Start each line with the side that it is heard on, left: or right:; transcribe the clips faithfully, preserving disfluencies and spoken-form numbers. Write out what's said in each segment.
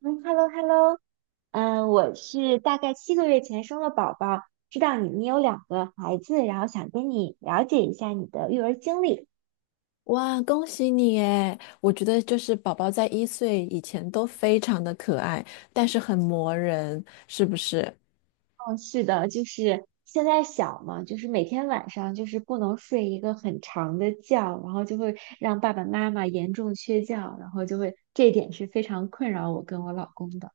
right: 嗯，hello，hello，嗯，我是大概七个月前生了宝宝，知道你你有两个孩子，然后想跟你了解一下你的育儿经历。
left: 哇，恭喜你诶，我觉得就是宝宝在一岁以前都非常的可爱，但是很磨人，是不是？
right: 哦，是的，就是现在小嘛，就是每天晚上就是不能睡一个很长的觉，然后就会让爸爸妈妈严重缺觉，然后就会这一点是非常困扰我跟我老公的。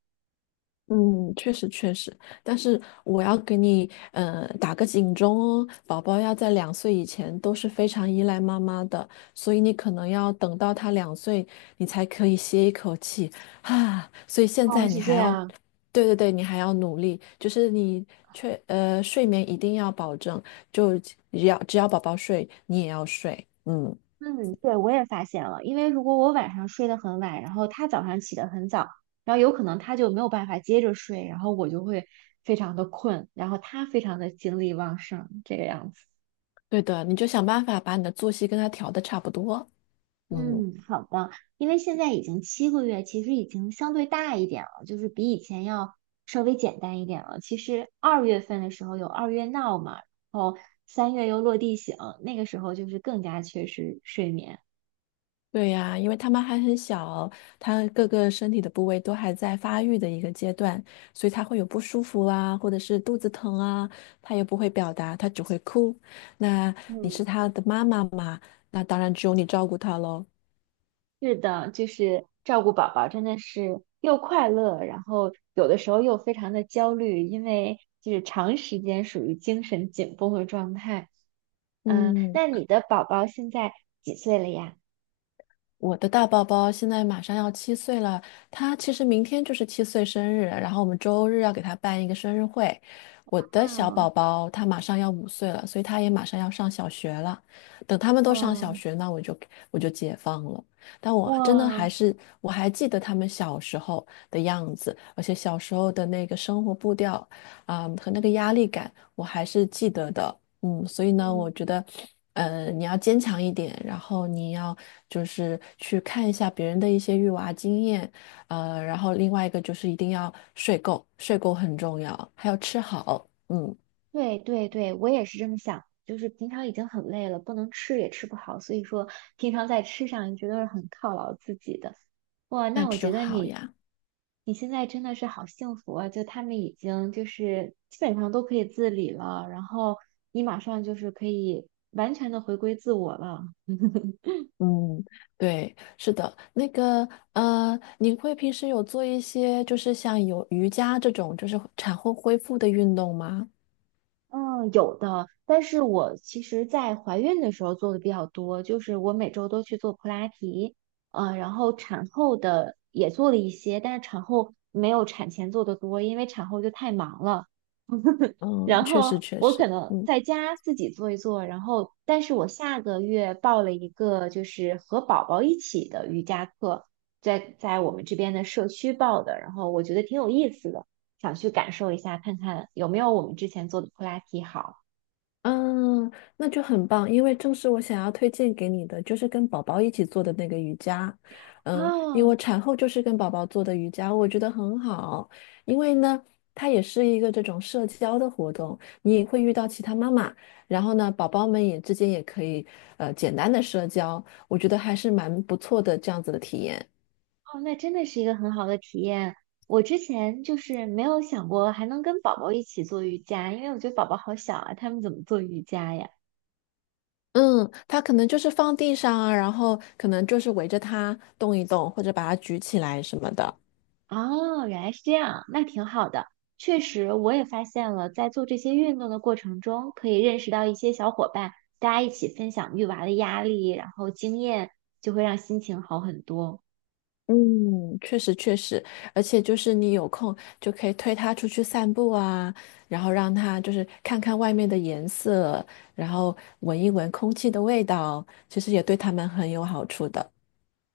left: 嗯，确实确实。但是我要给你嗯，打个警钟哦，宝宝要在两岁以前都是非常依赖妈妈的，所以你可能要等到他两岁，你才可以歇一口气啊。所以现
right: 哦，
left: 在你
right: 是这
left: 还要
right: 样。
left: 对对对，你还要努力，就是你确呃睡眠一定要保证，就只要只要宝宝睡，你也要睡，嗯，
right: 嗯，对，我也发现了，因为如果我晚上睡得很晚，然后他早上起得很早，然后有可能他就没有办法接着睡，然后我就会非常的困，然后他非常的精力旺盛，这个样子。
left: 对的，你就想办法把你的作息跟他调的差不多，嗯，
right: 嗯，好的，因为现在已经七个月，其实已经相对大一点了，就是比以前要稍微简单一点了。其实二月份的时候有二月闹嘛，然后三月又落地醒，那个时候就是更加缺失睡眠。
left: 对呀，因为他们还很小，他各个身体的部位都还在发育的一个阶段，所以他会有不舒服啊，或者是肚子疼啊，他也不会表达，他只会哭。那你
right: 嗯。
left: 是他的妈妈嘛？那当然只有你照顾他喽，
right: 是的，就是照顾宝宝真的是又快乐，然后有的时候又非常的焦虑，因为就是长时间属于精神紧绷的状态。嗯，
left: 嗯。
right: 那你的宝宝现在几岁了呀？
left: 我的大宝宝现在马上要七岁了，他其实明天就是七岁生日，然后我们周日要给他办一个生日会。我的
right: 啊，
left: 小
right: 哦
left: 宝宝他马上要五岁了，所以他也马上要上小学了。等他们
right: 哇
left: 都上小
right: 哦
left: 学，那我就我就解放了。但
right: 哇
left: 我真的还
right: 哦
left: 是我还记得他们小时候的样子，而且小时候的那个生活步调啊，和那个压力感，我还是记得的。嗯，所以呢，我
right: 嗯，
left: 觉得，呃，你要坚强一点，然后你要就是去看一下别人的一些育娃经验，呃，然后另外一个就是一定要睡够，睡够很重要，还要吃好，嗯，
right: 对对对，我也是这么想，就是平常已经很累了，不能吃也吃不好，所以说平常在吃上你觉得是很犒劳自己的。哇，
left: 那
right: 那我觉
left: 就
right: 得
left: 好
right: 你，
left: 呀。
right: 你现在真的是好幸福啊！就他们已经就是基本上都可以自理了，然后你马上就是可以完全的回归自我了。
left: 嗯，对，是的，那个，呃，你会平时有做一些就是像有瑜伽这种就是产后恢复的运动吗？
right: 嗯，有的，但是我其实，在怀孕的时候做的比较多，就是我每周都去做普拉提，呃，然后产后的也做了一些，但是产后没有产前做的多，因为产后就太忙了。
left: 嗯，
right: 然
left: 确实
right: 后
left: 确
right: 我可
left: 实，
right: 能
left: 嗯。
right: 在家自己做一做，然后，但是我下个月报了一个就是和宝宝一起的瑜伽课，在在我们这边的社区报的，然后我觉得挺有意思的，想去感受一下，看看有没有我们之前做的普拉提好。
left: 嗯，那就很棒，因为正是我想要推荐给你的，就是跟宝宝一起做的那个瑜伽。嗯，因为
right: 哦
left: 我产后就是跟宝宝做的瑜伽，我觉得很好，因为呢，它也是一个这种社交的活动，你也会遇到其他妈妈，然后呢，宝宝们也之间也可以呃简单的社交，我觉得还是蛮不错的这样子的体验。
right: 哦，那真的是一个很好的体验。我之前就是没有想过还能跟宝宝一起做瑜伽，因为我觉得宝宝好小啊，他们怎么做瑜伽呀？
left: 嗯，它可能就是放地上啊，然后可能就是围着它动一动，或者把它举起来什么的。
right: 哦，原来是这样，那挺好的。确实，我也发现了，在做这些运动的过程中，可以认识到一些小伙伴，大家一起分享育娃的压力，然后经验，就会让心情好很多。
left: 嗯，确实确实，而且就是你有空就可以推它出去散步啊，然后让它就是看看外面的颜色，然后闻一闻空气的味道，其实也对它们很有好处的。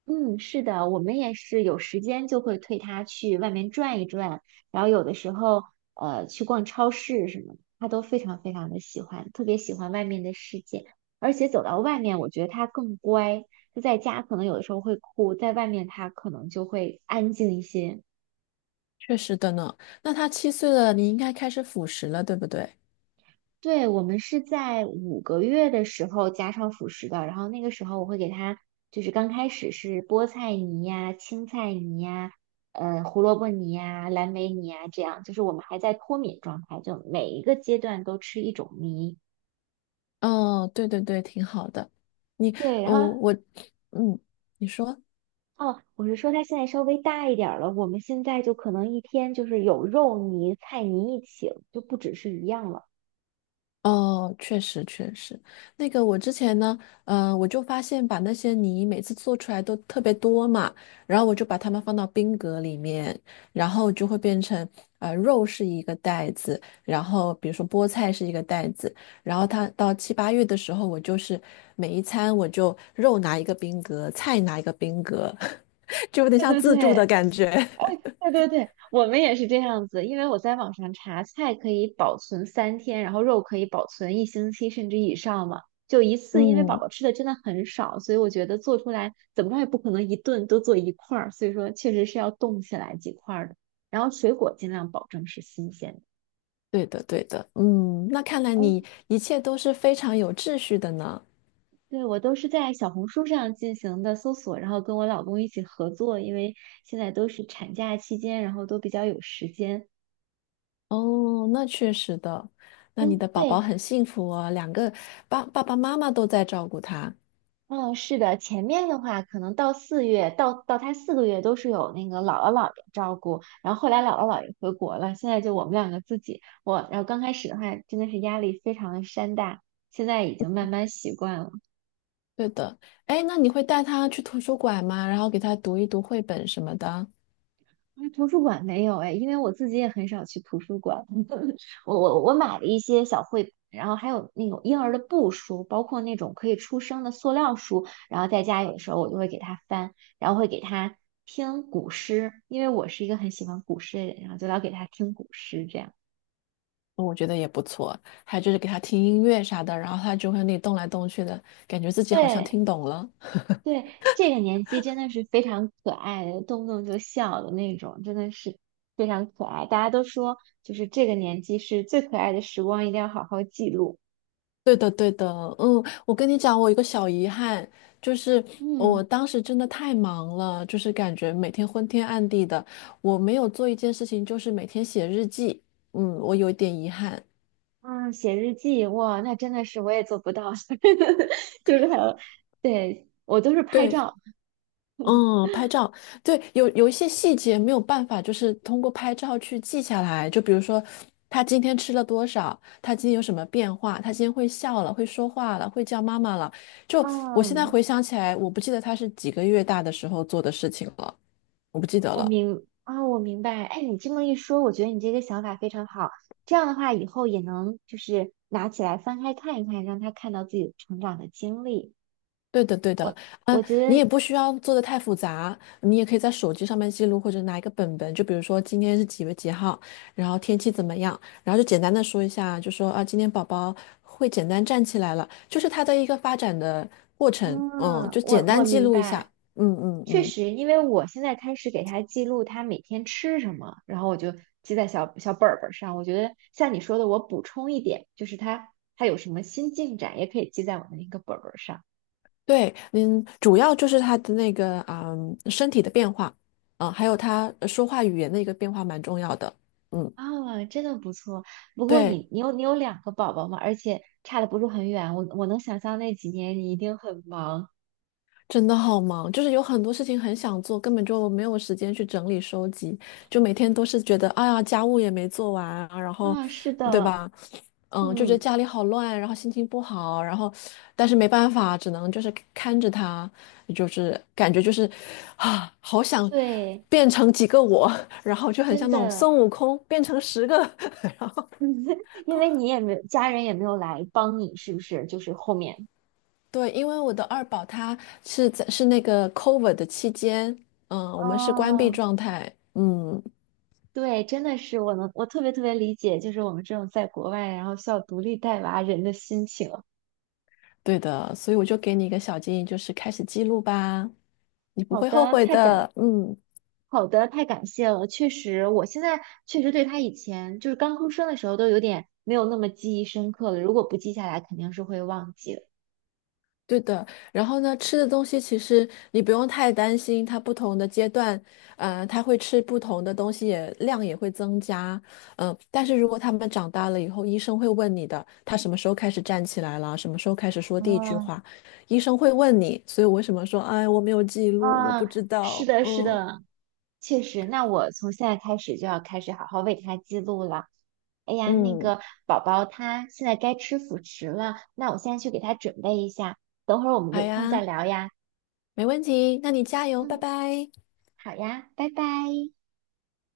right: 嗯，是的，我们也是有时间就会推他去外面转一转，然后有的时候呃去逛超市什么的他都非常非常的喜欢，特别喜欢外面的世界，而且走到外面，我觉得他更乖，就在家可能有的时候会哭，在外面他可能就会安静一些。
left: 确实的呢。那它七岁了，你应该开始辅食了，对不对？
right: 对，我们是在五个月的时候加上辅食的，然后那个时候我会给他，就是刚开始是菠菜泥呀、青菜泥呀、呃胡萝卜泥呀、蓝莓泥呀，这样就是我们还在脱敏状态，就每一个阶段都吃一种泥。
left: 哦，对对对，挺好的。你，
right: 对，然
left: 哦，
right: 后
left: 我，嗯，你说。
right: 哦，我是说他现在稍微大一点儿了，我们现在就可能一天就是有肉泥、菜泥一起了就不只是一样了。
left: 哦，确实确实，那个我之前呢，嗯，我就发现把那些泥每次做出来都特别多嘛，然后我就把它们放到冰格里面，然后就会变成，呃，肉是一个袋子，然后比如说菠菜是一个袋子，然后它到七八月的时候，我就是每一餐我就肉拿一个冰格，菜拿一个冰格，就有点
right: 对
left: 像
right: 对
left: 自助
right: 对，
left: 的感觉。
right: 对对对，我们也是这样子，因为我在网上查，菜可以保存三天，然后肉可以保存一星期甚至以上嘛。就一次，因为宝
left: 嗯，
right: 宝吃的真的很少，所以我觉得做出来怎么着也不可能一顿都做一块儿，所以说确实是要冻起来几块儿的。然后水果尽量保证是新鲜的。
left: 对的对的，嗯，那看来
right: 哦，
left: 你一切都是非常有秩序的呢。
right: 对，我都是在小红书上进行的搜索，然后跟我老公一起合作，因为现在都是产假期间，然后都比较有时间。
left: 哦，那确实的，那你
right: 嗯，
left: 的宝
right: 对，
left: 宝很幸福哦，两个爸爸爸妈妈都在照顾他。
right: 嗯，是的，前面的话可能到四月，到到他四个月都是有那个姥姥姥爷照顾，然后后来姥姥姥爷回国了，现在就我们两个自己，我，然后刚开始的话真的是压力非常的山大，现在已经慢慢习惯了。
left: 对的，哎，那你会带他去图书馆吗？然后给他读一读绘本什么的，
right: 那图书馆没有哎，因为我自己也很少去图书馆，我我我买了一些小绘本，然后还有那种婴儿的布书，包括那种可以出声的塑料书，然后在家有的时候我就会给他翻，然后会给他听古诗，因为我是一个很喜欢古诗的人，然后就老给他听古诗这样。
left: 我觉得也不错。还有就是给他听音乐啥的，然后他就会那里动来动去的，感觉自己好像
right: 对
left: 听懂了。
right: 对，这个年纪真的是非常可爱的，动不动就笑的那种，真的是非常可爱。大家都说，就是这个年纪是最可爱的时光，一定要好好记录。
left: 对的，对的，嗯，我跟你讲，我有一个小遗憾，就是
right: 嗯。
left: 我当时真的太忙了，就是感觉每天昏天暗地的，我没有做一件事情，就是每天写日记，嗯，我有一点遗憾。
right: 啊，写日记，哇，那真的是我也做不到，就是还有，对，我都是拍
left: 对。
right: 照。
left: 嗯，拍照，对，有有一些细节没有办法，就是通过拍照去记下来。就比如说，他今天吃了多少，他今天有什么变化，他今天会笑了，会说话了，会叫妈妈了。就我现在
right: 嗯，
left: 回想起来，我不记得他是几个月大的时候做的事情了，我不记得
right: 我
left: 了。
right: 明啊，我明白。哎，你这么一说，我觉得你这个想法非常好。这样的话，以后也能就是拿起来翻开看一看，让他看到自己成长的经历。
left: 对的，对的，
right: 我
left: 嗯，
right: 我觉
left: 你也
right: 得，
left: 不需要做的太复杂，你也可以在手机上面记录，或者拿一个本本，就比如说今天是几月几号，然后天气怎么样，然后就简单的说一下，就说啊，今天宝宝会简单站起来了，就是他的一个发展的过程，嗯，
right: 嗯，
left: 就简
right: 我
left: 单
right: 我
left: 记
right: 明
left: 录一下，
right: 白。
left: 嗯嗯
right: 确
left: 嗯，
right: 实，因为我现在开始给他记录他每天吃什么，然后我就记在小小本儿本儿上。我觉得像你说的，我补充一点，就是他他有什么新进展，也可以记在我的那个本儿本儿上。
left: 对，嗯，主要就是他的那个啊，身体的变化，啊，还有他呃说话语言的一个变化蛮重要的，嗯，
right: 啊，真的不错。不过
left: 对。
right: 你你有你有两个宝宝嘛，而且差的不是很远。我我能想象那几年你一定很忙。
left: 真的好忙，就是有很多事情很想做，根本就没有时间去整理收集，就每天都是觉得，哎呀，家务也没做完啊，然后，
right: 啊，是
left: 对
right: 的，
left: 吧？嗯，就觉得
right: 嗯，
left: 家里好乱，然后心情不好，然后，但是没办法，只能就是看着他，就是感觉就是，啊，好想
right: 对，
left: 变成几个我，然后就很
right: 真
left: 像那种孙
right: 的，
left: 悟空变成十个，然后
right: 因
left: 都。
right: 为你也没有家人也没有来帮你，是不是？就是后面。
left: 对，因为我的二宝他是在是那个 COVID 的期间，嗯，我们是关闭
right: 哦，
left: 状态，嗯，
right: 对，真的是我能，我特别特别理解，就是我们这种在国外，然后需要独立带娃人的心情。
left: 对的，所以我就给你一个小建议，就是开始记录吧，你不
right: 好
left: 会后
right: 的，
left: 悔
right: 太感，
left: 的，嗯。
right: 好的，太感谢了。确实，我现在确实对他以前就是刚出生的时候都有点没有那么记忆深刻了。如果不记下来，肯定是会忘记的。
left: 对的，然后呢，吃的东西其实你不用太担心，它不同的阶段，呃，它会吃不同的东西也，量也会增加，嗯、但是如果他们长大了以后，医生会问你的，他什么时候开始站起来了，什么时候开始说第一句
right: 哦，
left: 话，医生会问你，所以我为什么说，哎，我没有记录，我
right: 啊，
left: 不知
right: 是
left: 道，
right: 的，是
left: 嗯
right: 的，确实。那我从现在开始就要开始好好为他记录了。哎呀，那
left: 嗯，
right: 个宝宝他现在该吃辅食了，那我现在去给他准备一下，等会儿我们
left: 好
right: 有空再
left: 呀，
right: 聊呀。
left: 没问题，那你加油，拜
right: 嗯，
left: 拜。
right: 好呀，拜拜。